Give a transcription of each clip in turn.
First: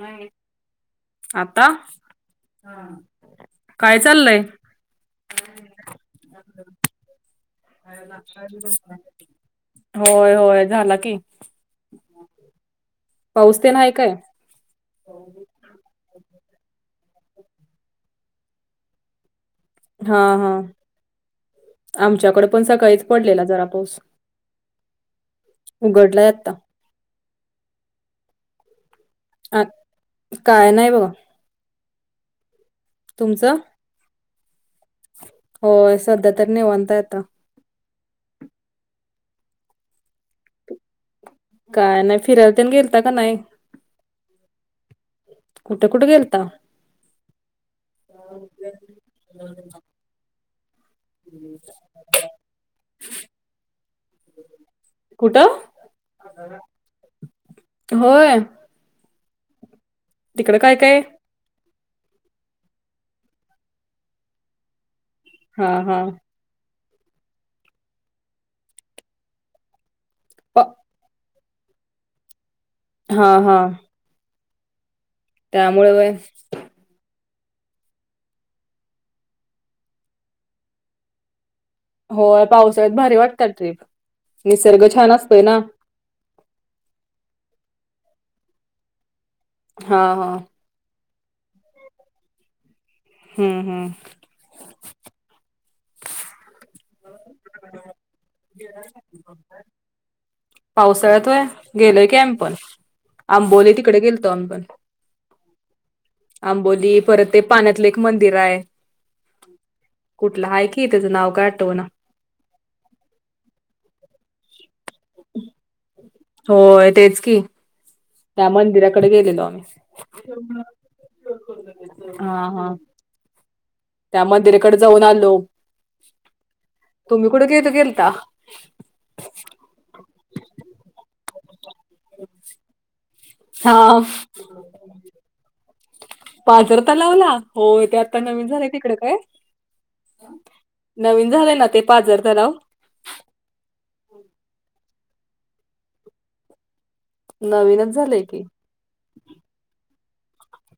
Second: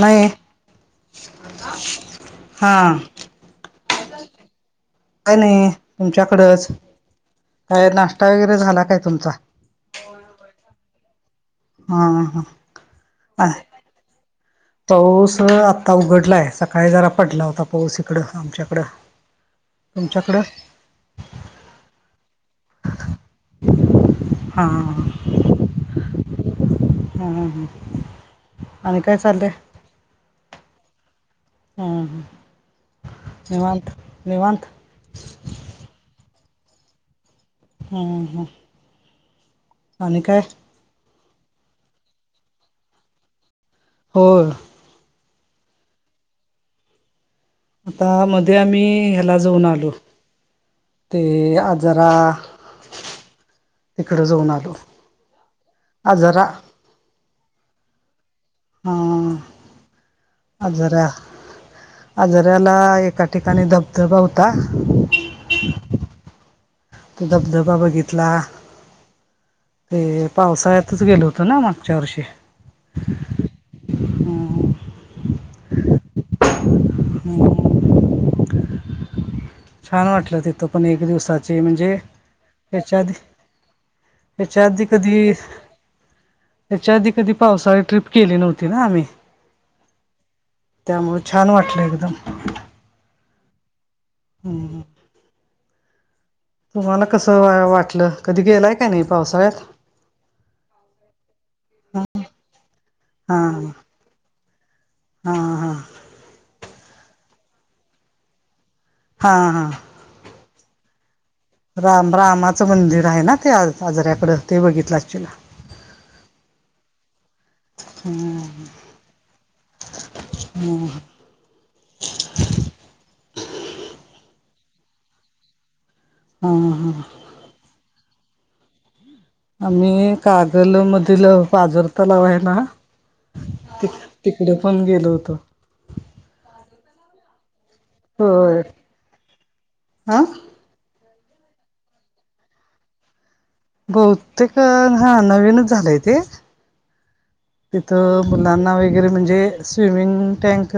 नाही आता हा काय चाललय? काय नाही तुमच्याकडंच काय नाश्ता वगैरे झाला काय तुमचा? होय-होय झाला की. हा हा. हा पाऊस तेन हाय काय? पाऊस आता उघडलाय सकाळी जरा पडला होता पाऊस इकड हा. तुमच्याकडं हा तुमच्याकडं? हा आमच्याकडे पण सकाळीच पडलेला जरा पाऊस. हां हां. उघडलाय आत्ता. हम्म हम्म आणि काय चाललंय? आ काय नाय बघा. हम्म तुमचं? निवांत-निवांत. होय सध्या तरी निवांत आहे आता. हम्म हम्म. आणि काय? काय नाही फिराय तेन गेलता का नाय? होय. कुठे-कुठे गेलता? आता मध्ये आम्ही ह्याला जाऊन आलो ते आजरा तिकडे जाऊन आलो. कुठं आजारा होय. हा तिकडं काय काय? आजरा. आजारयला एका ठिकाणी धबधबा होता. हा हा. ते धबधबा बघितला ते पावसाळ्यातच गेलो. तोना मागच्या वर्षी हा हा हम्म, त्यामुळ वय हम् छान वाटलं तिथं पण एक दिवसाचे म्हणजे हो पावसाळ्यात ह्याच्या आधी भारी वाटत्यात ट्रीप ह्याच्या निसर्ग छान असतय ना त्याच्या आधी कधी पावसाळी ट्रिप केली नव्हती ना आम्ही हा हा त्यामुं छान वाटलं एकदम हम् हम् हम तुम्हाला कसं वाटलं कधी गेलाय का नाही पावसाळ्यात पावसाळ्यातय हां गेलय कीम्पण हां आंबोली तिकडे गेलतो अंबण हां आंबोली परत ते पाण्यातलं एक मंदिर आहे हा हा कुठलं आहे की त्याचं नाव का राम रामाचं मंदिर आहे ना ते आज साजऱ्याकड ते बघितलंला होय तेच की त्या मंदिराकडे गेलेलो आम्ही हम्म. हा हा त्या मंदिराकडे जाऊन आलो हा हा [unintelligible] तु गेलता आम्ही कागल मधील पाजर तलाव आहे ना हा ते तिकडे पण गेलो होतो पाजरता लावला हो ते आता नवीन होय झाले तिकडे काय हा नवीन झालंय ना ते पाजर लाव बहुतेक हा नवीनच झालंय ते नवीनच झालंय तिथं की मुलांना वगैरे म्हणजे स्विमिंग टँक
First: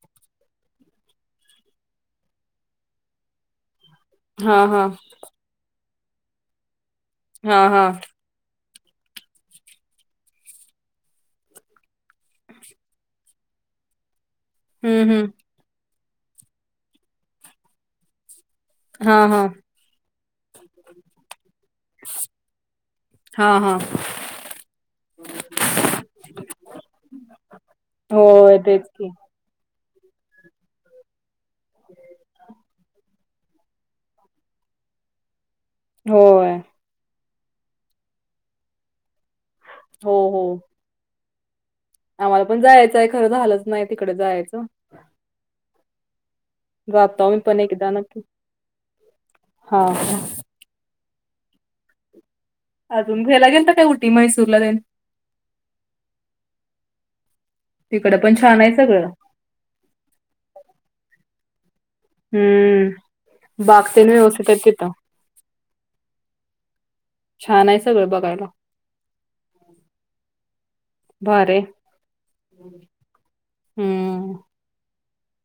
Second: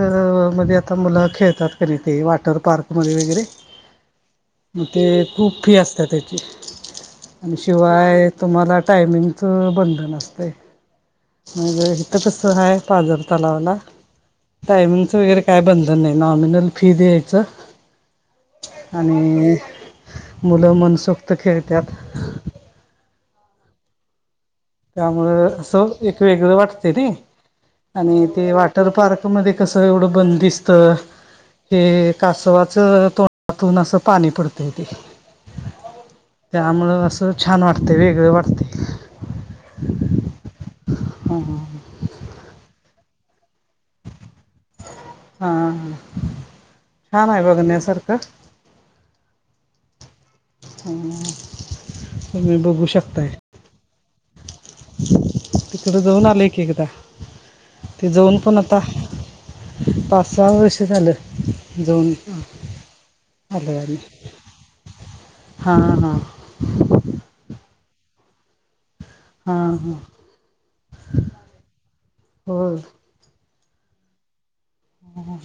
म आता मुलं खेळतात क नाही ते वॉटर पार्कमध्ये वगैरे हा मग हा ते खूप फी असत त्याची आणि हा हा शिवाय तुम्हाला टायमिंगचं बंधनसते म्हज इथ कस आहे पाजार तलावाला टायमिंग हम्म वगैरे हम्म काय बंधन नाही नॉमिनल फी द्यायचं हा हा आणि मुलं मनसुक्त खेळतात हा हा त्यामु असं एक वेगळं वाटते र आणि ते होय तेच वॉटर की पार्क मध्ये स एवढ बंद दिसत हे कासच तं त्यातून असं पाणी पडतय ते होय त्यामुळं अस तर छान वाटते वेगळं वाटते हो हो हो ह आम्हाला पण जायचं आहे खरं झालंच नाही तिकडे जायचं हा ह रात पणे कद ना हा ह [unintelligible] अजून घ्यायला गेल ना काय उठी मैसूर ला जाईल तिकडें जऊून आली एक एकदा ती तिकडे जऊन पण छान आहे आता सगळं पाच सहा वर्ष झालं जाऊन हम्म बाकतेने उ टता हा हा छान आहे सगळं बघायला हां हां बारे हो हम्म ह ह ह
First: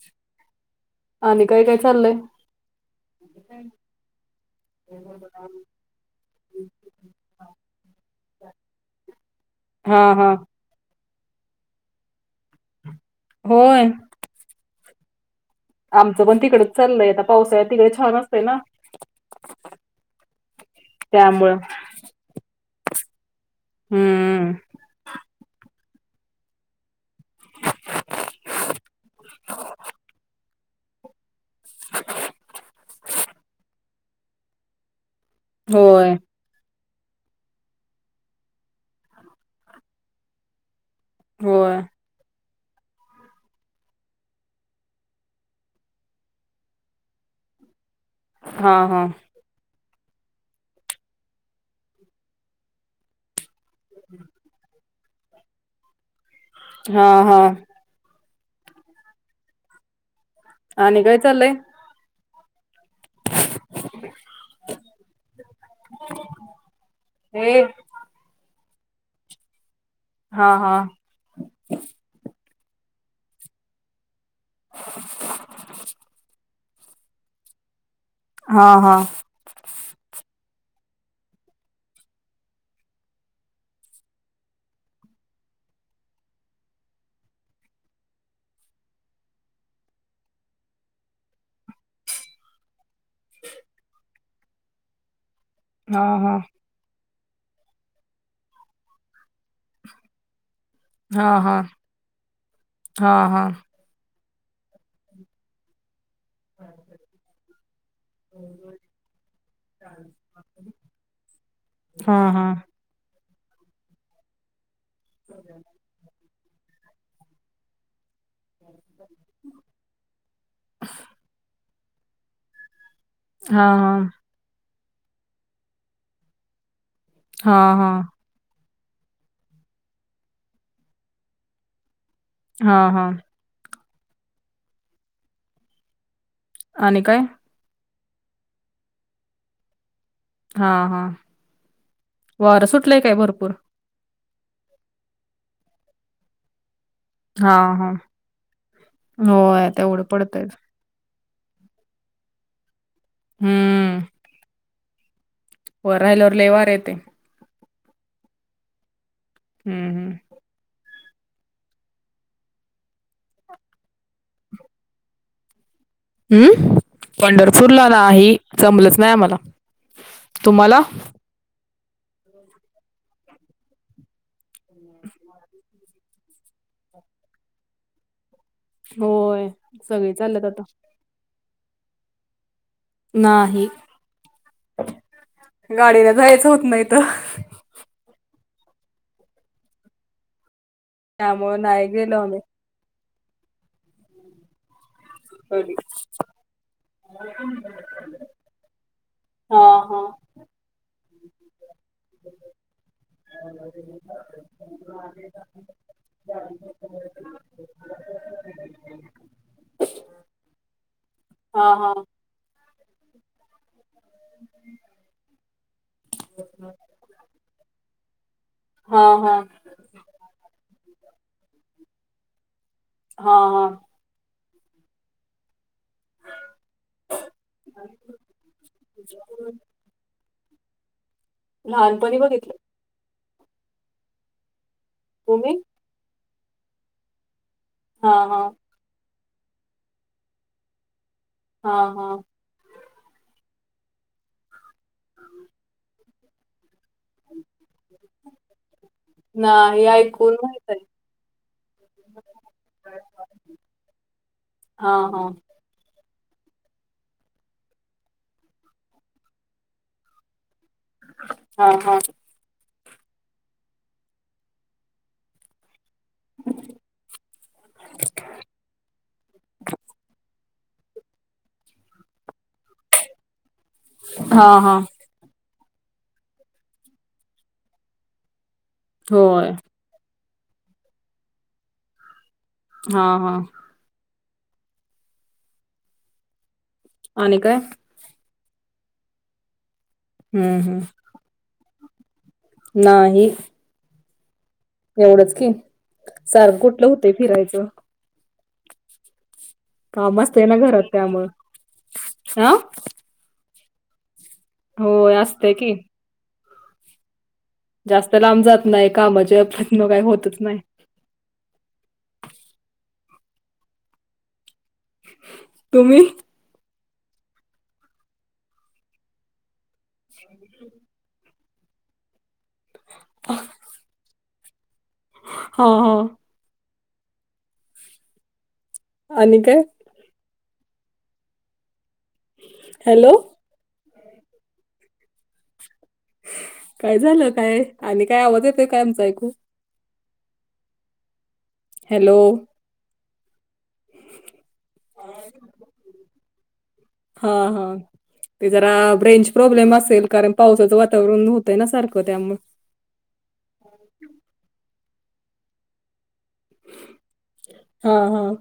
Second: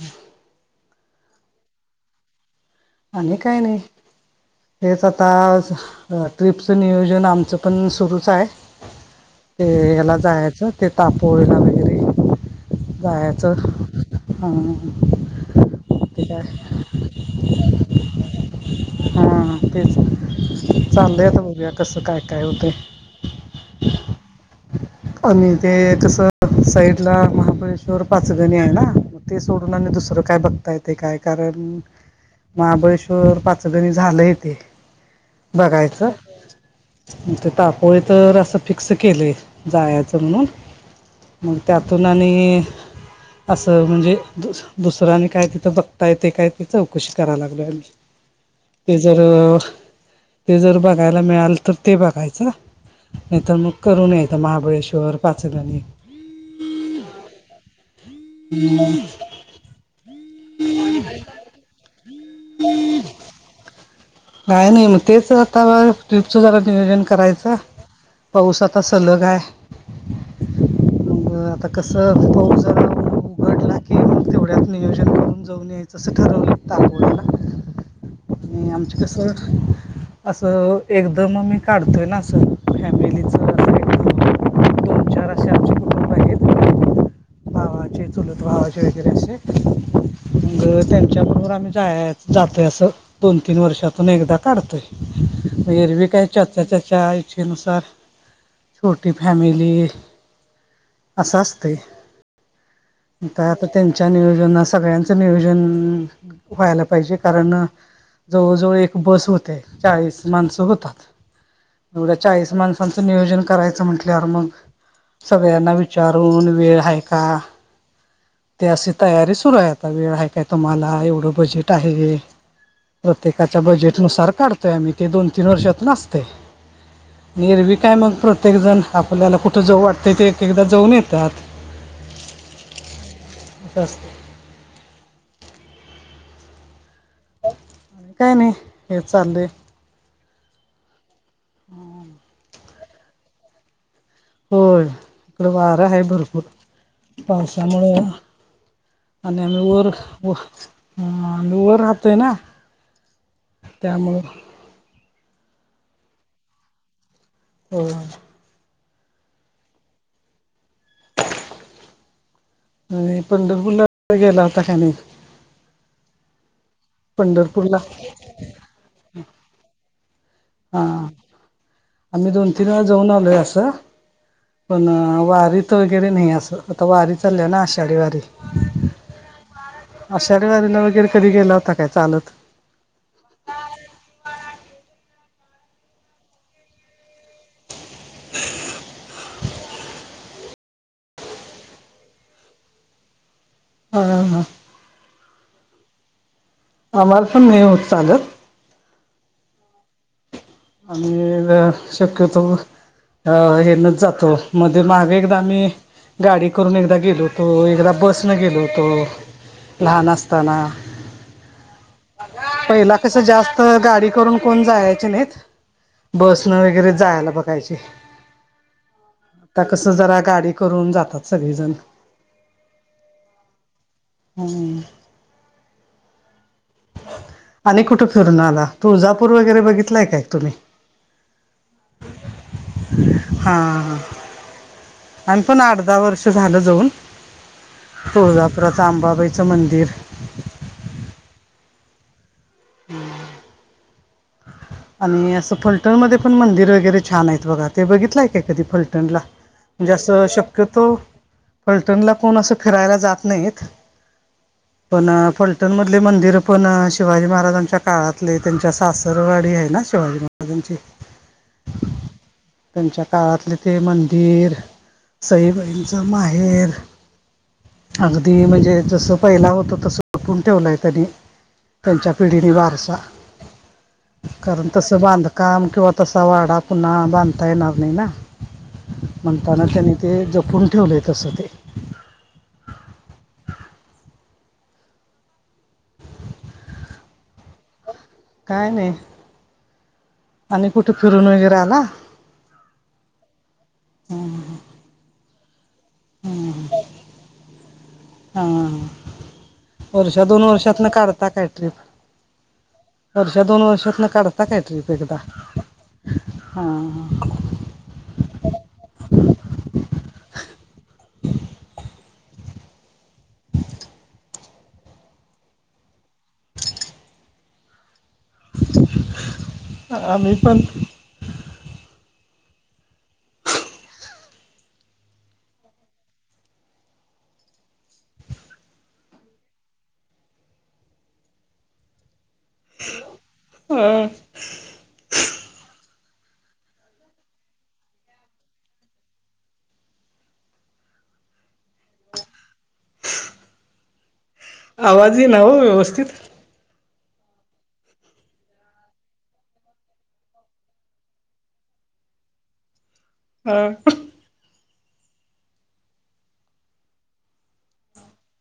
आणि काय काय चाललंय आणि काय नाही हेच आता ट्रिपचं नियोजन आमचं पण सुरूच आहे ते हा याला हा जायचं ते तापडलं वगैरे जायचं होय आमचं ते पण तिकडंच काय चालय आ पावसा्या तिकडे छान असते ना हां तेच चाललंय आता त्यामुळं बघूया कसं काय काय होतं हम्म आणि ते कसं साईडला महाबळेश्वर पाचगणी आहे ना मग ते सोडून आणि दुसरं काय बघ ता येते काय कारण महाबळेश्वर पाचगणी झालंय तेे बघायचं होय ते तापोळे तर असं फिक्स केलंय जायचं म्हणून मग होय त्यातून आणि असं म्हणजे दु दुसऱ्यांनी काय तिथं बघता येते काय त चौकशी करायला लागलोय आम्ही हा हा इजर ते जर बघायला मिळाल तर ते बघायचं नाही तरर मग करून यायचं महाबळेश्वर पाचघणी हा हा हम् आणि काय चालय नाही नाही मग तेच आता ट्र्रीपचं झारा नियोजन करायचं हे पाऊस आता सलग आहे हा हा म आता कसं पाऊस झा घडला क तेवढ्यात नियोज करूनऊन याचं अस ठरव हा आ हा स असं एकदम आम्ही काढतोय ना असं फॅमिलीच अस चे चुलत ववाचे वगैरे असे मग त्यांच्याबरोबर आम्ही जा जातोय असं दोन तीन वर्षातून एकदा काढतोय हा मगरवीी काय हा चर्चा चचा शक्षेनुसार छोटी फॅमिली हा असं हा असते हा का हा आता त्यांच्या नियोजना सगळ्यांचं नियोजन व्हायला पाहिजे कारण जवळजवळ एक बस होते चाळीस माणसं होतात हा हा एवढाचाळीसण त्यांचं नियोजन करायचं म्हंटल्यावर मग सगळ्यांना विचारून वेळ हय का ते अशी तयारी सुरू आहेत आ वेळ आहे काय तुम्हाला एवढं बजेट आहे प्रत्येकाच्या हा बजेट हा नुसार काढ तो आम्ही ते दोन तीन वर्षात नाचते हा निरवी हा काय मग प्रत प्रत्येक जण आपल्याला कुठं जव वाटते ते एक एकदा जऊन येतात हा हा स्त आणि काय काय नाही हेच चाललंय हा हा वरं सुटलंय काय भरपूर होय इकडे वारं हा भरपूर हा हा पावसामुळे आणि आम्ही होय वर तेवढं ह पडतयच आम्ही वर राहतो ना हम्म त्यामुळे वर राहिल्यावर लय वार येतय हो हम्म हम्म होय आणि पंढरपूर गेला होता काय नाही हम्म पंढरपूरला नाही जमलंच नाही आमला हा आम्ही दोन तीन वेळा जाऊन आलोय असं पण वारी त वगैरे नाही असं आता वारी चालल्या ना आषाढी वारी होय सगळे चालल्यात आषाढी आता वारीला वगैरे कधी गेला होता काय चालत नाही गाडीन जायचं होत नाही ईथ त्यामुळे नाहि गेलो आम्ही हा हां हा अरी [unintelligible] आम्हाला पण नाही होत चालत हा हा आणि शक्यतो अ होय हेनच जातो मध्ये मग एकदा मी गाडी करून एकदा गेलो होतो एकदा बस न गेलो होतो लहान असताना हा हा पहिला कस जास्त गाडी करून कोण जायचे नाहीत बसणं वगैरे जायला बघायची हा हा आता कसं जरा गाडी करून जातात सगळेजण हा हा हम् [inaudible] आणि कुठे फिरून आला तुळजापूर हा वगैरे बघितलाय काय तुम्ही लहानपणी बघितलं हा आम्ही तुम्ही? पण आठ दहा वर्ष झालं जाऊन हां, हां. तुळजापुरचं आंबाबाईचं मंदिर हा हा हम्म [inaudible] आणि असं फलटण मध्ये पण मंदिर वगैरे छान आहेत बघा ते बघितलंय काय कधी फलटणला नाही म्हणजे असं ऐकून माहित आहे. शक्यतो फलटणला कोण असं फिरायला जात नाहीत हा हा फलटण मधले मंदिर पण शिवाजी महाराजांच्या काळातले त्यांच्या सासरवाडी आहेत ना शिवाजी महाराजांचे हा हा त्यांंच्या काळातले ते मंदिर सईबाईलचा माहेर अगदी म्हणजे जसं पहिलं होतं तसं ठेवलंय त्यांनी त्यांच्या पिढीने वारसा हां, कारण हां. तसं बांधकाम किंवा तसा वाडा पुन्हा बांधता येणार नाही ना होय. म्हणताना त्यांनी ते जपून ठेवले येत असं ते हा हा आणि काय? काय नाही हं, आणि हं. कुठे फिरून वगैरे आला नाही हा एवढंच कायं सारखं कुठलं होतं फिरायचं हां वर्ष काम दोन असतंय ना घरात वर्षांतून त्यामुळं. काढतां कायं हां? ट्रिप वर्ष दोन वर्षांतून काढतां कां ट्रीप होय एकदां असतंय की. हां जास्तं लांब जातं नाहीं कामांच्यांत कांहीं फिरणं होतंच नाहीं तुम्हीं आम्हीं पणं ब [unintelligible] हो हो आणि कायं हॅलो हां कायं झालं कायं आणि कायं आवांज येतोय कायं आमचां ऐकूं हॅलो आवांज एनां व्यवस्थितं हां हां ते जरा रेंज प्रॉब्लेम असेल कारणं पावसाचं वातावरण होतंय नां सारखं त्यामुळे हां हां हां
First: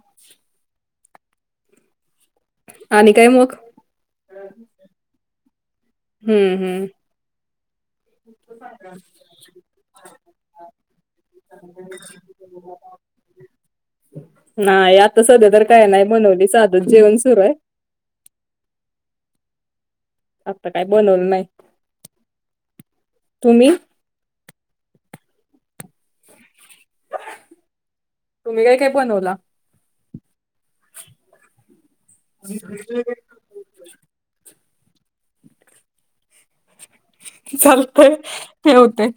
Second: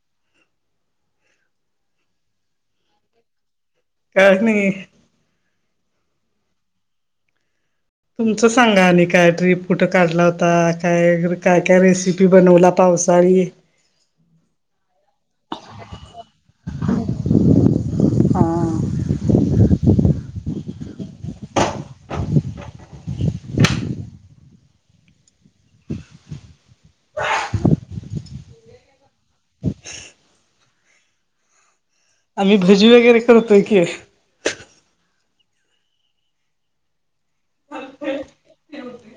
आणि कायं मंग कांहीं नाहीं हम्मं हम्मं तुमचं सांगा आणि कायं ट्रीप कुठं काढला होता कायं कायं कायं रेसिपी हम्म बनवल्यां पावसाळीं नाहीं आता संध्या तरं कायं नाहीं बनवली साधंच जेवणं सुरू आहे हं आता कायं बनवलं नाहीं तुम्हीं तुम्हीं कायं कायं बनवलां आम्हीं भजी वगैरें करतोयं की चालतंय ठेवते